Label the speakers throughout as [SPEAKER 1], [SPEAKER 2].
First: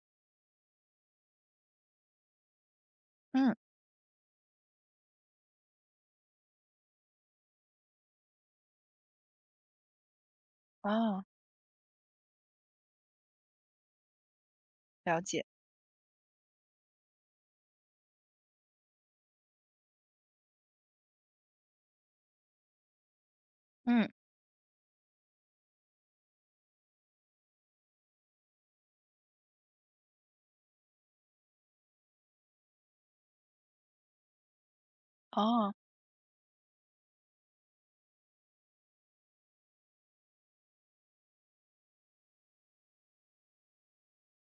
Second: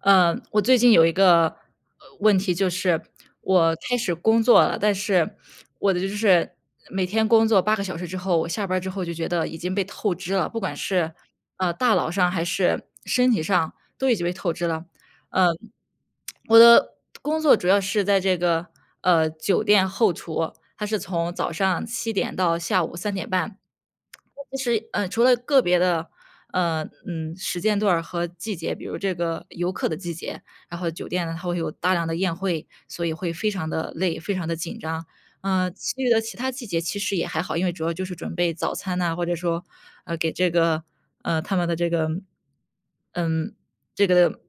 [SPEAKER 1] 我最近有一个问题，就是
[SPEAKER 2] 嗯，
[SPEAKER 1] 我开始工作了，但是我的就是每天工作8个小时之后，我下班儿之后就觉得已经被透支了，不管是
[SPEAKER 2] 哦，
[SPEAKER 1] 大脑上还是身体上，都已经被透支了。
[SPEAKER 2] 了解。
[SPEAKER 1] 呃，我的工作主要是在这个酒店后厨，它是从早上7点到下午3点半。
[SPEAKER 2] 嗯，
[SPEAKER 1] 其实，除了个别的时间段儿和季节，比如这个游客的季节，然后酒店呢，它会有大量的宴会，所以会非常的累，非常的紧张。
[SPEAKER 2] 哦，
[SPEAKER 1] 其余的其他季节其实也还好，因为主要就是准备早餐呐，或者说，给这个，他们的这个，嗯，这个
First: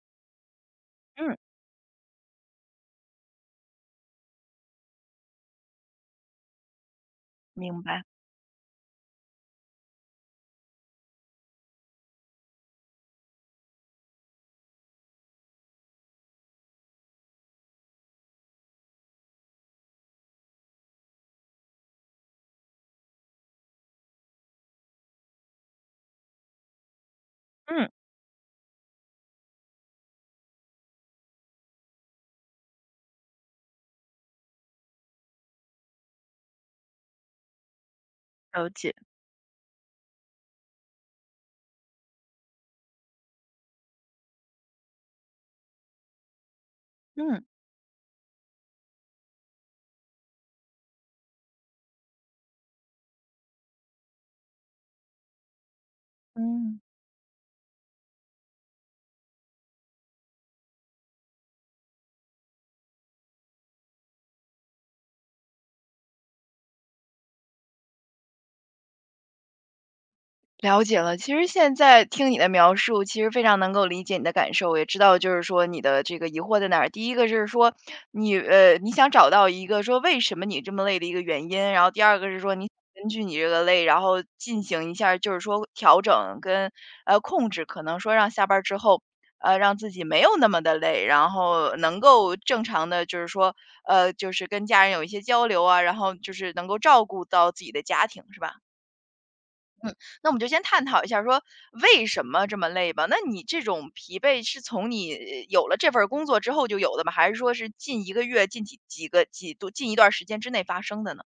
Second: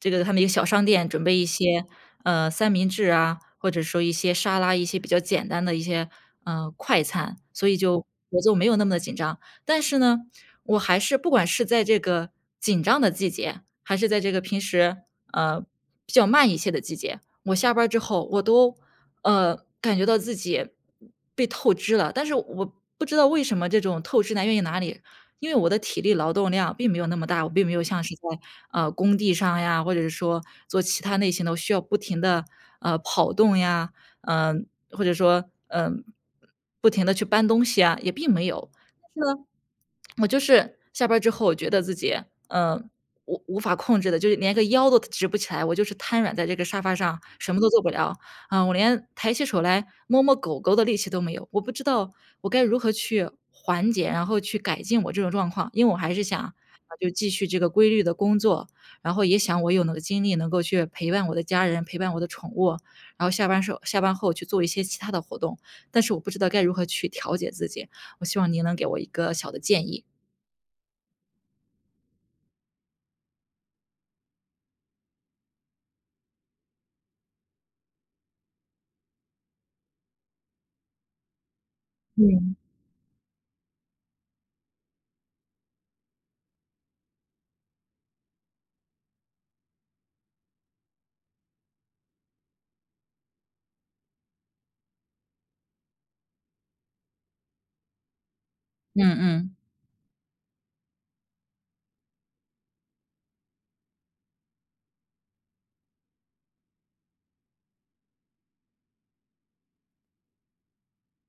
[SPEAKER 1] 这个他们一个小商店准备
[SPEAKER 2] 嗯，
[SPEAKER 1] 一些三明治啊，或者说一些沙拉，一些比较简单的一些，快餐，所以
[SPEAKER 2] 明白。
[SPEAKER 1] 就节奏没有那么的紧张。但是呢，我还是不管是在这个紧张的季节，还是在这个平时，呃，比较慢一些的季节，我下班儿之后我都，感觉到自己被透支了，但是我不知道为什么这种透支来源于哪里，因为我的体力劳动量并没有那么大，我并没有
[SPEAKER 2] 嗯，
[SPEAKER 1] 像是在，工地上呀，或者是说做其他类型的，我需要不停的跑动呀，嗯，或者说，不停的去搬东西啊，也并没有。
[SPEAKER 2] 了解。
[SPEAKER 1] 我就是下班儿之后，我觉得自己，嗯，无法控制的，就是连个腰都直不起来，我就是瘫软在这个沙发上，
[SPEAKER 2] 嗯，
[SPEAKER 1] 什么都做不了。啊，我连抬起手来摸摸狗狗的力气都没有，我不知道我该如何去缓解，然后去改进我这种状况。因为我还是想，
[SPEAKER 2] 嗯。
[SPEAKER 1] 就继续这个规律的工作，然后也想我有那个精力能够去陪伴我的家人，陪伴我的宠物，然后下班后去做一些其他的活动，但是我不知道该如何去调节自己，我希望您能给我一个小的建议。
[SPEAKER 2] 了解了，其实现在听你的描述，其实非常能够理解你的感受，我也知道就是说你的这个疑惑在哪儿。第一个就是说你想找到一个说为什么你这么累的一个原因，然后第二个是
[SPEAKER 1] 嗯。
[SPEAKER 2] 说你根据你这个累，然后进行一下儿就是说调整跟控制，可能说让下班儿之后让自己没有那么的累，然后能够正常的就是说就是跟家人有一些交流啊，然后就是能够照顾到自己的家庭，是吧？
[SPEAKER 1] 嗯嗯。
[SPEAKER 2] 嗯，那我们就先探讨一下说为什么这么累吧。那你这种疲惫是从你有了这份儿工作之后就有的吗？还是说是近一个月、近几几个几度、近一段时间之内发生的呢？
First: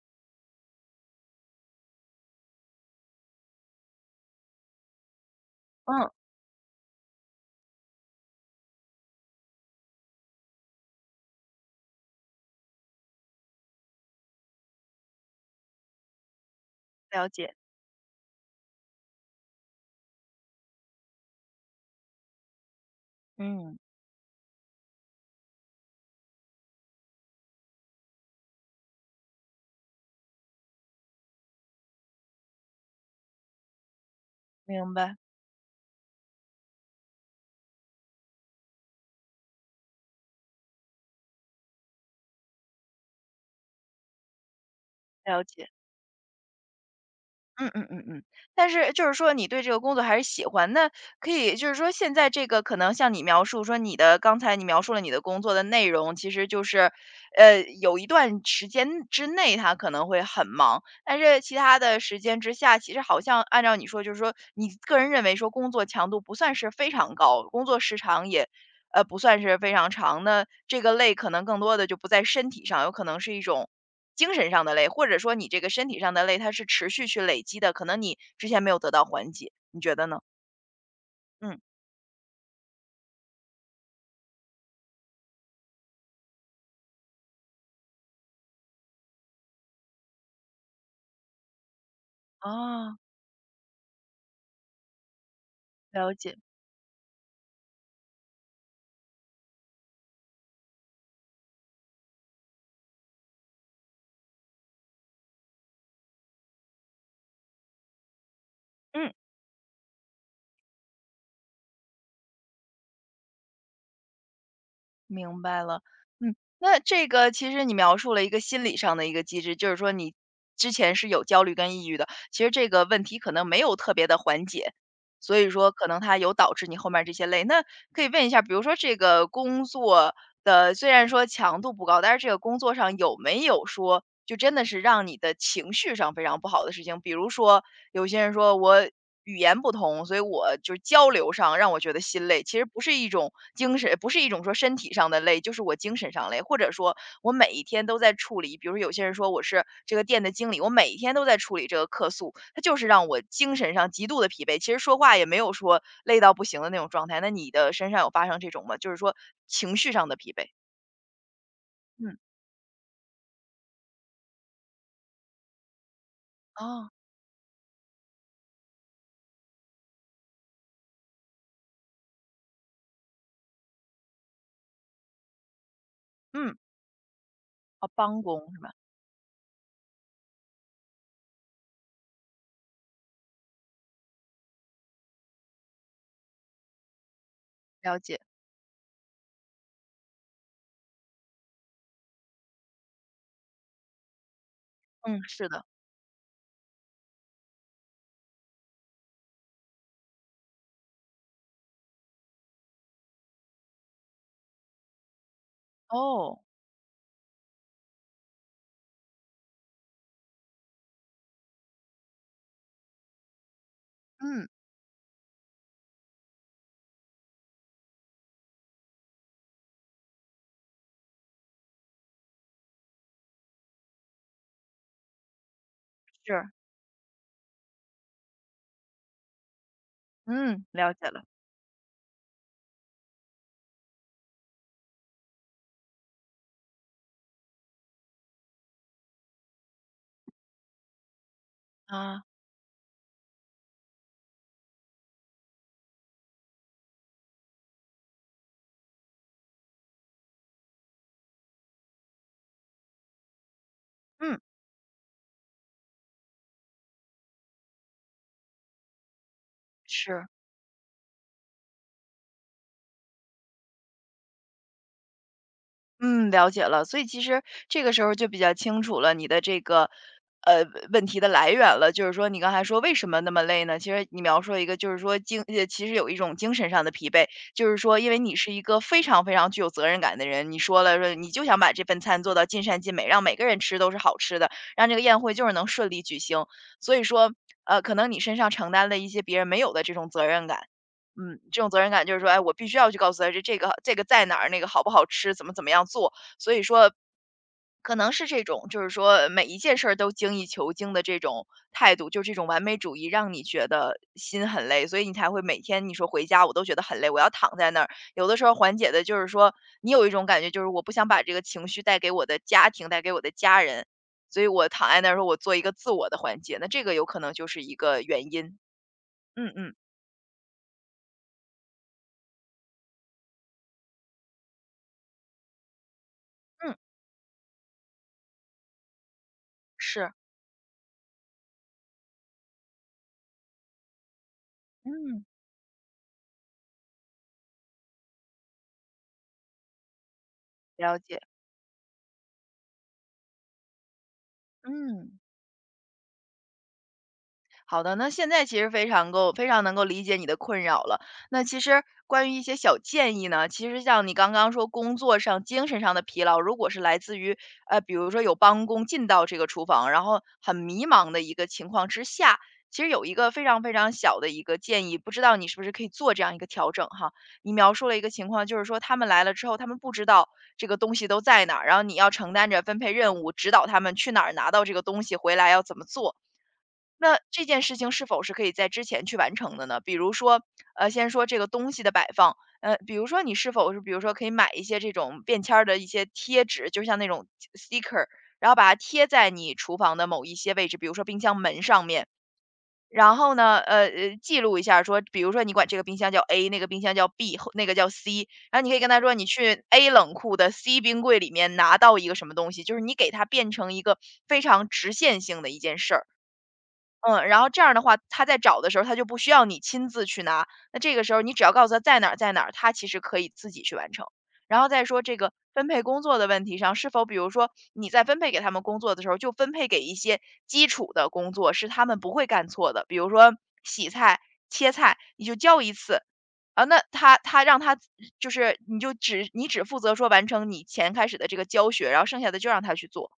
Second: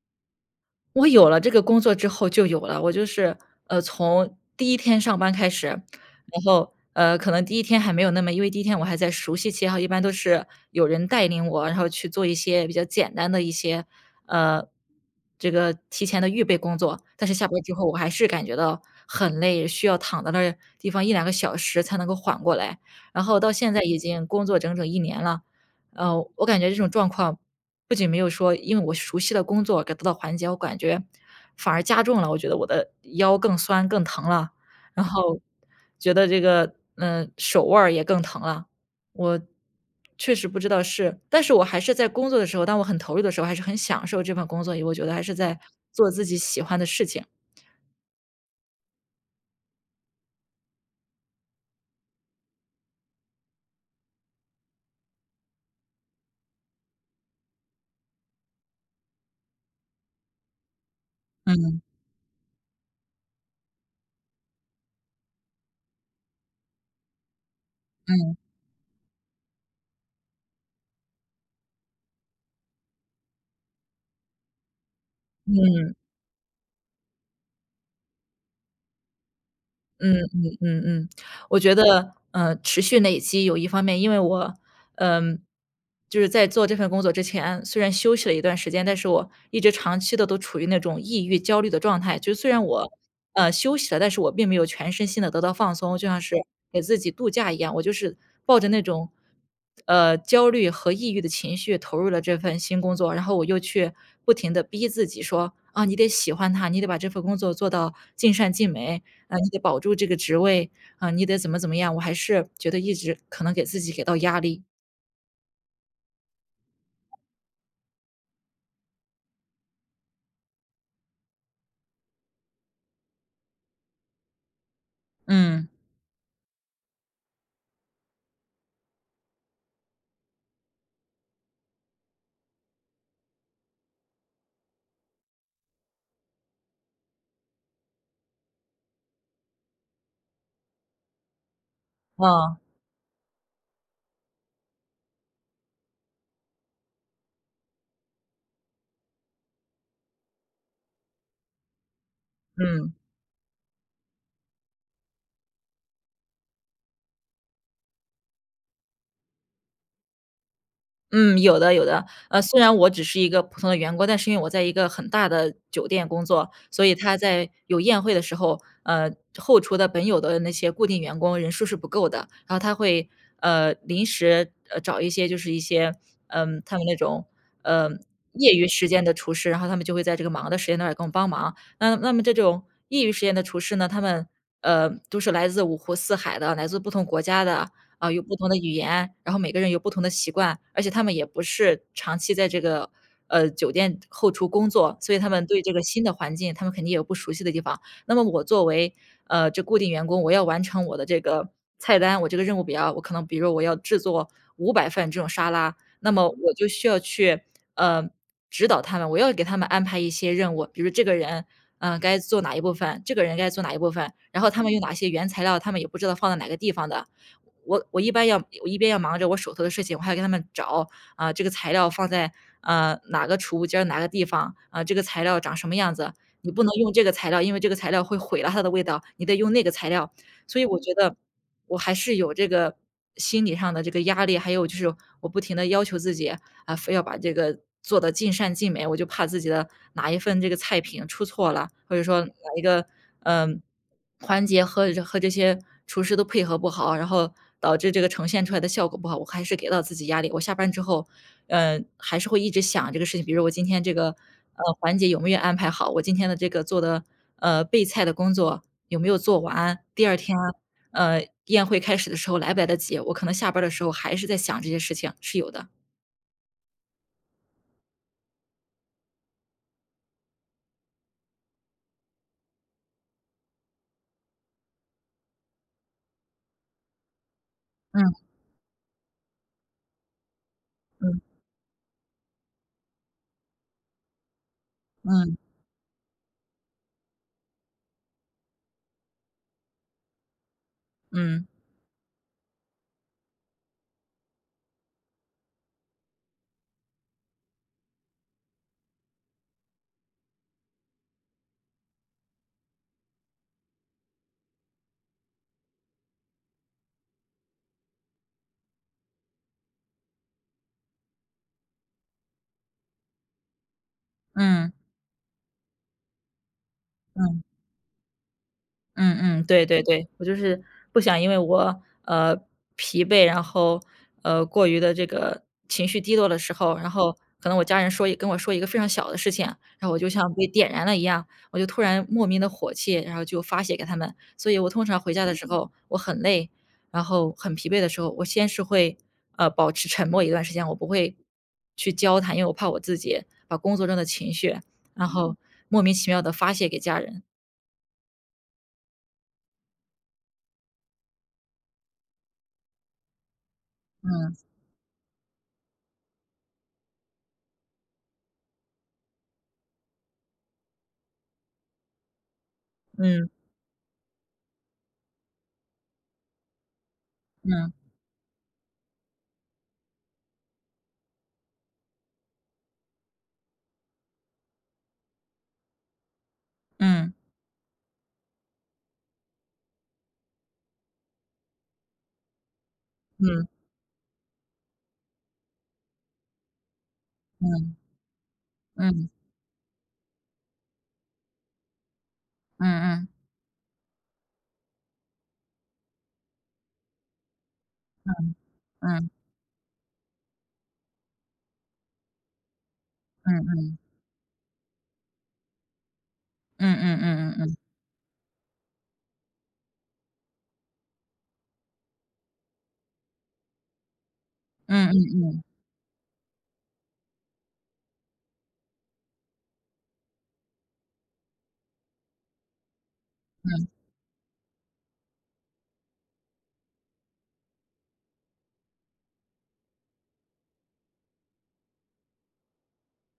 [SPEAKER 1] 我有了这个工作之后就有了，我就是，从第一天上班开始，
[SPEAKER 2] 嗯，
[SPEAKER 1] 然后，可能第一天还没有那么，因为第一天我还在熟悉期，然后一般都是有人带领我，然后去做一些比较简单的一些，呃，这个提前的预备工作。但
[SPEAKER 2] 了
[SPEAKER 1] 是下
[SPEAKER 2] 解，
[SPEAKER 1] 班之后我还是感觉到很累，需要躺在那儿地方一两个小时才能够缓过来。然后到现
[SPEAKER 2] 嗯，
[SPEAKER 1] 在已经工作整整1年了。我感觉这种状况不仅没有说因为我熟悉的工作给到的缓解，我感觉反而加重了，我觉得我的腰更酸更疼了，
[SPEAKER 2] 明
[SPEAKER 1] 然
[SPEAKER 2] 白，
[SPEAKER 1] 后觉得这个，手腕儿也更疼了。我确实不知道但是我还是在工作的时候，当我很投入的时候，还是很享受这份工作，因为我觉得还是
[SPEAKER 2] 了
[SPEAKER 1] 在
[SPEAKER 2] 解。
[SPEAKER 1] 做自己喜欢的事情。
[SPEAKER 2] 嗯嗯嗯嗯，但是就是说你对这个工作还是喜欢，那可以就是说现在这个可能像你描述说刚才你描述了你的工作的内容，其实就是，有一段时间之内他可能会很忙，但是其他
[SPEAKER 1] 嗯。
[SPEAKER 2] 的时间之下，其实好像按照你说，就是说你个人认为说工作强度不算是非常高，工作时长
[SPEAKER 1] 嗯。
[SPEAKER 2] 也，不算是非常长，那这个累可能更多的就不在身体上，有可能是一种精神上的累，或者说你这个
[SPEAKER 1] 嗯。
[SPEAKER 2] 身体上的累，它是持续去累积的，可能你之前没有得到缓解，你觉得
[SPEAKER 1] 嗯
[SPEAKER 2] 呢？
[SPEAKER 1] 嗯嗯嗯。我
[SPEAKER 2] 嗯
[SPEAKER 1] 觉得，持续累积有一方面，因为我，嗯，就是在做这份工作之前，虽然休息了一段时间，但是我一直长期的都处于那种抑郁、焦虑的状态。就是虽然我，
[SPEAKER 2] 哦，
[SPEAKER 1] 休息了，但是我并没有全身心的得到放松，就
[SPEAKER 2] 了
[SPEAKER 1] 像是
[SPEAKER 2] 解，
[SPEAKER 1] 给自己度假一样，我就是抱着那种，焦虑和抑郁的情绪投入了这份新工作。然后我又去不停的逼自己说：“啊，你得喜欢它，你得把这份工作做到尽善尽美。”
[SPEAKER 2] 嗯
[SPEAKER 1] 啊，你得保住这个职位，啊，你得怎么怎么样。我还是觉得一直可能给自己给到压力。
[SPEAKER 2] 明白了。嗯，那这个其实你描述了一个心理上的一个机制，就是说你之前是有焦虑跟抑郁的，其实这个问题可能没有特别的缓解，所以
[SPEAKER 1] 嗯。
[SPEAKER 2] 说可能它有导致你后面这些累。那可以问一下，比如说这个工作的虽然说强度不高，但是这个工作上有没有说就真的是让你的情绪上非常不好的事情？比如说有些人说我语言不通，所以我就交流上让我觉得心累，
[SPEAKER 1] 啊。
[SPEAKER 2] 其实不是一种精神，不是一种说身体上的累，就是我精神上累，或者说我每一天都在处理，比如有些人说我是这个店的经理，我每一天都在处理这个客诉，它就是
[SPEAKER 1] 嗯。
[SPEAKER 2] 让我精神上极度的疲惫。其实说话也没有说累到不行的那种状态，那你的身上有发生这种吗？就是说情绪上的疲惫？
[SPEAKER 1] 嗯，有的有的。
[SPEAKER 2] 嗯，
[SPEAKER 1] 虽然我只是一个普通的员工，但是因为我在一个很大的酒店工作，所
[SPEAKER 2] 哦，
[SPEAKER 1] 以他在有宴会的时候，后厨的本有的那些固定员工人数是不够的，然后他会，临时，找一些，就是一些，
[SPEAKER 2] 嗯，
[SPEAKER 1] 他们那种，呃，
[SPEAKER 2] 哦，帮工
[SPEAKER 1] 业
[SPEAKER 2] 是
[SPEAKER 1] 余
[SPEAKER 2] 吧？
[SPEAKER 1] 时间的厨师，然后他们就会在这个忙的时间段儿给我们帮忙。那么这种业余时间的厨师呢，他们，都是来自五湖四海的，来自不同国家的，
[SPEAKER 2] 了解，
[SPEAKER 1] 有不同的语言，然后每个人有不同的习惯，而且他们也不是长期在这个，酒店后厨工作，所以
[SPEAKER 2] 嗯，
[SPEAKER 1] 他们
[SPEAKER 2] 是
[SPEAKER 1] 对
[SPEAKER 2] 的，
[SPEAKER 1] 这个新的环境，他们肯定也有不熟悉的地方。那么我作为，这固定员工，我要完成我的这个菜单，我这个任务表，我可能比如我要制作500份这种沙拉，那么
[SPEAKER 2] 哦，
[SPEAKER 1] 我就需要去，呃，指导他们，我要给他们安排一些任务，比如这个人，该做哪一部分，这个人该做哪一部分，然
[SPEAKER 2] 嗯，
[SPEAKER 1] 后他们用哪些原材料，他们也不知道放在哪个地方的。我我一般要我一边要忙着我手头的事情，我还要跟他们找，这个材料放在，哪个储物间儿哪个地方，这个材料长什么样子，你
[SPEAKER 2] 是，
[SPEAKER 1] 不能用这个材料，因为这个材料会毁了它的味道，你得用那个材料。所以
[SPEAKER 2] 嗯，
[SPEAKER 1] 我觉
[SPEAKER 2] 了解
[SPEAKER 1] 得
[SPEAKER 2] 了，
[SPEAKER 1] 我还是有这个心理上的这个压力，还有就是我不停的要求自己，非要把这个做的尽善尽美，我就怕自己的哪一份这个菜品出错了，或者说
[SPEAKER 2] 啊，
[SPEAKER 1] 哪一个，嗯环节和这些厨师都配合不好，然后导致这个呈现出来的效果不好，我还是给到自己压力。我下班之后，还是会一直想这个事情，比如我今天这个，
[SPEAKER 2] 嗯，
[SPEAKER 1] 环节有没有安排好，我今天的这个做的，备菜的工作有没有做完，第二
[SPEAKER 2] 是。
[SPEAKER 1] 天宴会开始的时候来不来得及，我可能下班儿的时候还是在想这些事情，是有的。
[SPEAKER 2] 嗯，了解了。所以其实这个时候就比较清楚了你的这个，呃，问题的来源了。就是说，你刚才说为什么那么累呢？其实你描述一个，就是说其实有一种精神上的疲惫，就是说，因为
[SPEAKER 1] 嗯
[SPEAKER 2] 你是一个非常非常具有责任感的人，你说了说你
[SPEAKER 1] 嗯
[SPEAKER 2] 就想把这份餐做到尽善尽美，让每个人吃都是好吃的，让这个宴会
[SPEAKER 1] 嗯
[SPEAKER 2] 就是能顺利举行。所以说，可能你身上承担了一些别人没有的这种责任感。嗯，
[SPEAKER 1] 嗯
[SPEAKER 2] 这种责任感就是说，哎，我必须要去告诉他这个在哪儿，那个好不好吃，怎么样做。所以说，可能是这种，就是说每一件事儿都精益求精的这种态度，就这种完美主义，让你觉得心很累，所以你才会每天你说回家我都觉得很累，我要躺在那儿。有的时候缓解的就是说，你有一种感觉就是我不想把这个情绪带给我的家庭，带给我的家人，所以我
[SPEAKER 1] 嗯
[SPEAKER 2] 躺在那儿说我做一个自我的缓解，那这个有可能就
[SPEAKER 1] 嗯。
[SPEAKER 2] 是一个原因。
[SPEAKER 1] 嗯嗯，
[SPEAKER 2] 嗯
[SPEAKER 1] 对
[SPEAKER 2] 嗯
[SPEAKER 1] 对对，我就是不想因为我，疲惫，然后，过于的这个情绪低落的时
[SPEAKER 2] 嗯，
[SPEAKER 1] 候，然后可能我家人跟我说一个非常小的事情，然后我就
[SPEAKER 2] 是，
[SPEAKER 1] 像被点燃了一样，我就突然莫名的火气，然后就发泄给他们。所以我通常回家
[SPEAKER 2] 嗯，
[SPEAKER 1] 的时候，我很累，然后很疲惫的时候，我先是会，保持沉默一段时间，我不
[SPEAKER 2] 了
[SPEAKER 1] 会
[SPEAKER 2] 解。
[SPEAKER 1] 去交谈，因为我怕我自己把工作中的情绪，然
[SPEAKER 2] 嗯，
[SPEAKER 1] 后莫名其妙的发泄给家人。
[SPEAKER 2] 好的，那现在其实非常能够理解你的困扰了。那其实关于一些小建议呢，其实像你刚
[SPEAKER 1] 嗯。
[SPEAKER 2] 刚说工作上、精神上的疲劳，如果是来自于，比如说有帮工进到这个厨房，然后很迷茫的一个情况之下，其实有一
[SPEAKER 1] 嗯。
[SPEAKER 2] 个非常非常小的一个建议，不知道你是不是可以做这样一个调整哈？你
[SPEAKER 1] 嗯。
[SPEAKER 2] 描述了一个情况，就是说他们来了之后，他们不知道这个东西都在哪儿，然后你要承担着分配任务，指导他们去哪儿拿到这个东西，回来要怎么做。
[SPEAKER 1] 嗯。
[SPEAKER 2] 那这件事情是否是可以在之前去完成的呢？比如说，先说这个东西的摆放，比如说你
[SPEAKER 1] 嗯。
[SPEAKER 2] 是否是比如说可以买一些这种便签儿的一些贴纸，就像那种
[SPEAKER 1] 嗯。
[SPEAKER 2] sticker，然后把它贴
[SPEAKER 1] 嗯。
[SPEAKER 2] 在你厨房的某一些位置，比如说冰箱门上面。
[SPEAKER 1] 嗯嗯。
[SPEAKER 2] 然后呢，记录一下说，比如说你管这个冰箱叫 A，那个冰箱叫 B，后那个叫 C，然后你可以跟他
[SPEAKER 1] 嗯。
[SPEAKER 2] 说，你去 A 冷库的 C 冰柜里面拿到一个什么东西，就是你给它
[SPEAKER 1] 嗯
[SPEAKER 2] 变成
[SPEAKER 1] 嗯。
[SPEAKER 2] 一个非常直线性的一件事儿。
[SPEAKER 1] 嗯嗯
[SPEAKER 2] 嗯，
[SPEAKER 1] 嗯嗯
[SPEAKER 2] 然后
[SPEAKER 1] 嗯。
[SPEAKER 2] 这样的话，他在找的时候，他就不需要你亲自去拿。那这个时候你只要告诉他在哪儿在哪儿，他其实可以自己去完成。然后再
[SPEAKER 1] 嗯嗯
[SPEAKER 2] 说这个
[SPEAKER 1] 嗯。
[SPEAKER 2] 分配工作的问题上，是否比如说你在分配给他们工作的时候，就分配给一些基础的工作，是他们不会干错的，比如说
[SPEAKER 1] 嗯。
[SPEAKER 2] 洗菜、切菜，你就教一次。啊，那他他让他就是你只负责说完成你前开始的这个教学，然后剩下的就让他去做。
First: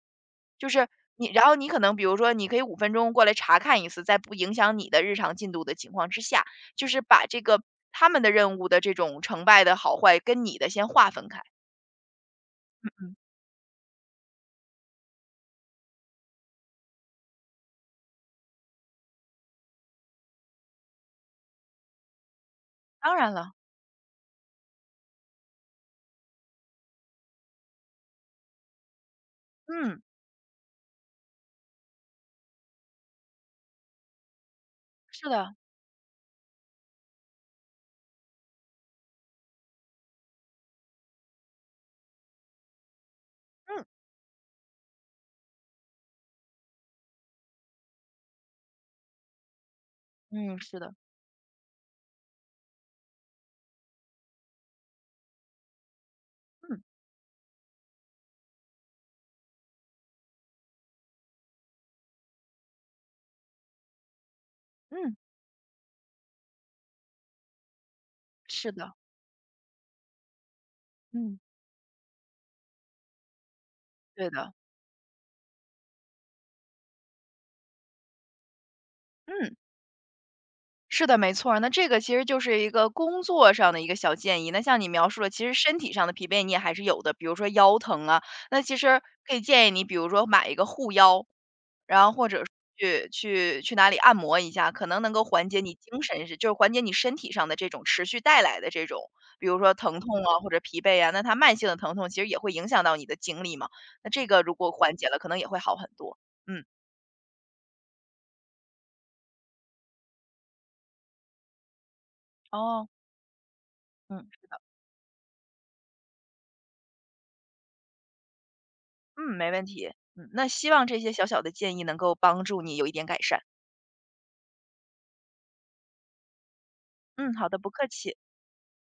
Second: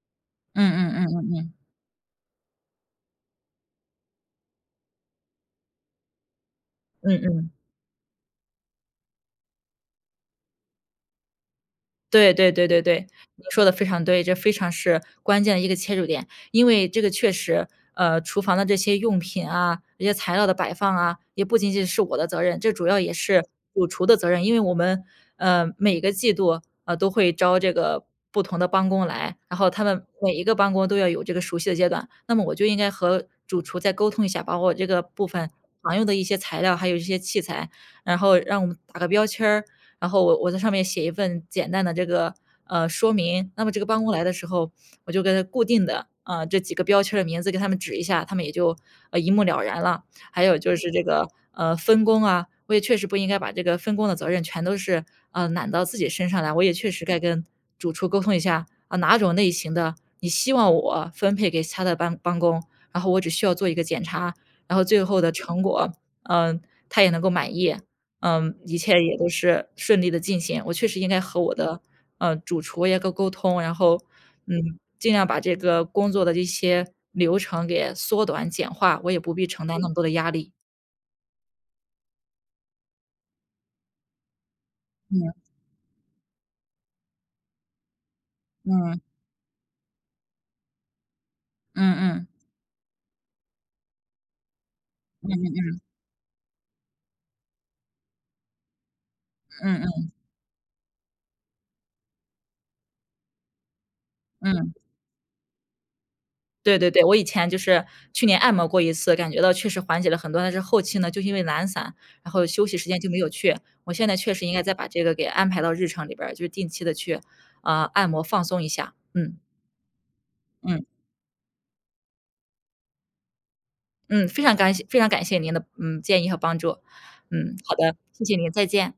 [SPEAKER 2] 就
[SPEAKER 1] 嗯
[SPEAKER 2] 是
[SPEAKER 1] 嗯嗯
[SPEAKER 2] 你
[SPEAKER 1] 嗯
[SPEAKER 2] 然
[SPEAKER 1] 嗯。
[SPEAKER 2] 后你可能比如说你可以5分钟过来查看一次，在不影响你的日常进度的情况之下，就是
[SPEAKER 1] 嗯
[SPEAKER 2] 把这
[SPEAKER 1] 嗯。
[SPEAKER 2] 个他们的任务的这种成败的好坏跟你的先划分开。
[SPEAKER 1] 对对对对对，
[SPEAKER 2] 嗯，
[SPEAKER 1] 你说的非常对，这非常是关键的一个切入点。因为这个确实，厨房的这些用品啊，这些材料的摆放啊，也不仅仅是我的责任，这主要也
[SPEAKER 2] 当然
[SPEAKER 1] 是
[SPEAKER 2] 了，
[SPEAKER 1] 主厨的责任。因为我们，每个季度，都会招这个不同的帮工来，然后他
[SPEAKER 2] 嗯，
[SPEAKER 1] 们每一个帮工都要有这个熟悉的阶段，那么我就应该和主厨再沟通一下，把我这个部
[SPEAKER 2] 是
[SPEAKER 1] 分
[SPEAKER 2] 的，
[SPEAKER 1] 常用的一些材料，还有一些器材，然后让我们打个标签儿，然后我在上面写一份简单的这个说明。那么这
[SPEAKER 2] 嗯，
[SPEAKER 1] 个帮工来的时候，我就给它固定的这几个标签儿的名字给他们指一下，他们也就一目了然了。还有
[SPEAKER 2] 嗯，
[SPEAKER 1] 就
[SPEAKER 2] 是
[SPEAKER 1] 是
[SPEAKER 2] 的，
[SPEAKER 1] 这个分工啊，我也确实不应该把这个分工的责任全都是揽到自己身上来，我也
[SPEAKER 2] 嗯，
[SPEAKER 1] 确实该跟主厨沟通一下啊，哪种类型的你希望我分配给其他的帮工，然后我只需要做一个检查，然后最
[SPEAKER 2] 嗯，
[SPEAKER 1] 后的成果，嗯、他也能够满意。嗯，
[SPEAKER 2] 是
[SPEAKER 1] 一切
[SPEAKER 2] 的，
[SPEAKER 1] 也都是顺利的进行。我确实应该
[SPEAKER 2] 嗯，
[SPEAKER 1] 和我的，主厨也沟通，然后，
[SPEAKER 2] 对的，
[SPEAKER 1] 嗯，尽量把这个工作的一些流程给缩短简化，我也不必
[SPEAKER 2] 嗯，
[SPEAKER 1] 承担那么多的压力。
[SPEAKER 2] 是的，没错儿。那这个其实就是一个工作上的一个小建议，那像你描述
[SPEAKER 1] 嗯。
[SPEAKER 2] 的，其实身体上的疲惫你也还是有的，比如说腰疼啊，那其
[SPEAKER 1] 嗯。
[SPEAKER 2] 实可以建议你比如说买一个护腰。然后
[SPEAKER 1] 嗯嗯。
[SPEAKER 2] 或者去哪里按摩一下，可能能够缓解你精神是就是缓解你身体上的这种持续带来的这种，比如说
[SPEAKER 1] 嗯
[SPEAKER 2] 疼
[SPEAKER 1] 嗯
[SPEAKER 2] 痛啊或者疲惫啊，那它慢性的疼痛其实也会影响到你的精力嘛，那这个如果
[SPEAKER 1] 嗯。
[SPEAKER 2] 缓解了，可能也会好很多。嗯，
[SPEAKER 1] 对对对，我以前就是去年按摩过一次，感觉到确实缓解了很多，但是后期呢，就因为懒散，然后休息时
[SPEAKER 2] 哦，
[SPEAKER 1] 间就没有去。我现在
[SPEAKER 2] 嗯，
[SPEAKER 1] 确实应该再把这个给安排到日程里边儿，就是定期的去按摩放松一下。
[SPEAKER 2] 嗯，
[SPEAKER 1] 嗯。
[SPEAKER 2] 没问题，嗯，那希
[SPEAKER 1] 嗯。
[SPEAKER 2] 望这些小小的建议能够帮助你有一点改善。
[SPEAKER 1] 嗯，非常感谢非常感谢您的，建议和帮助。
[SPEAKER 2] 嗯，好
[SPEAKER 1] 嗯，
[SPEAKER 2] 的，不
[SPEAKER 1] 好
[SPEAKER 2] 客
[SPEAKER 1] 的，
[SPEAKER 2] 气。
[SPEAKER 1] 谢谢您，再见。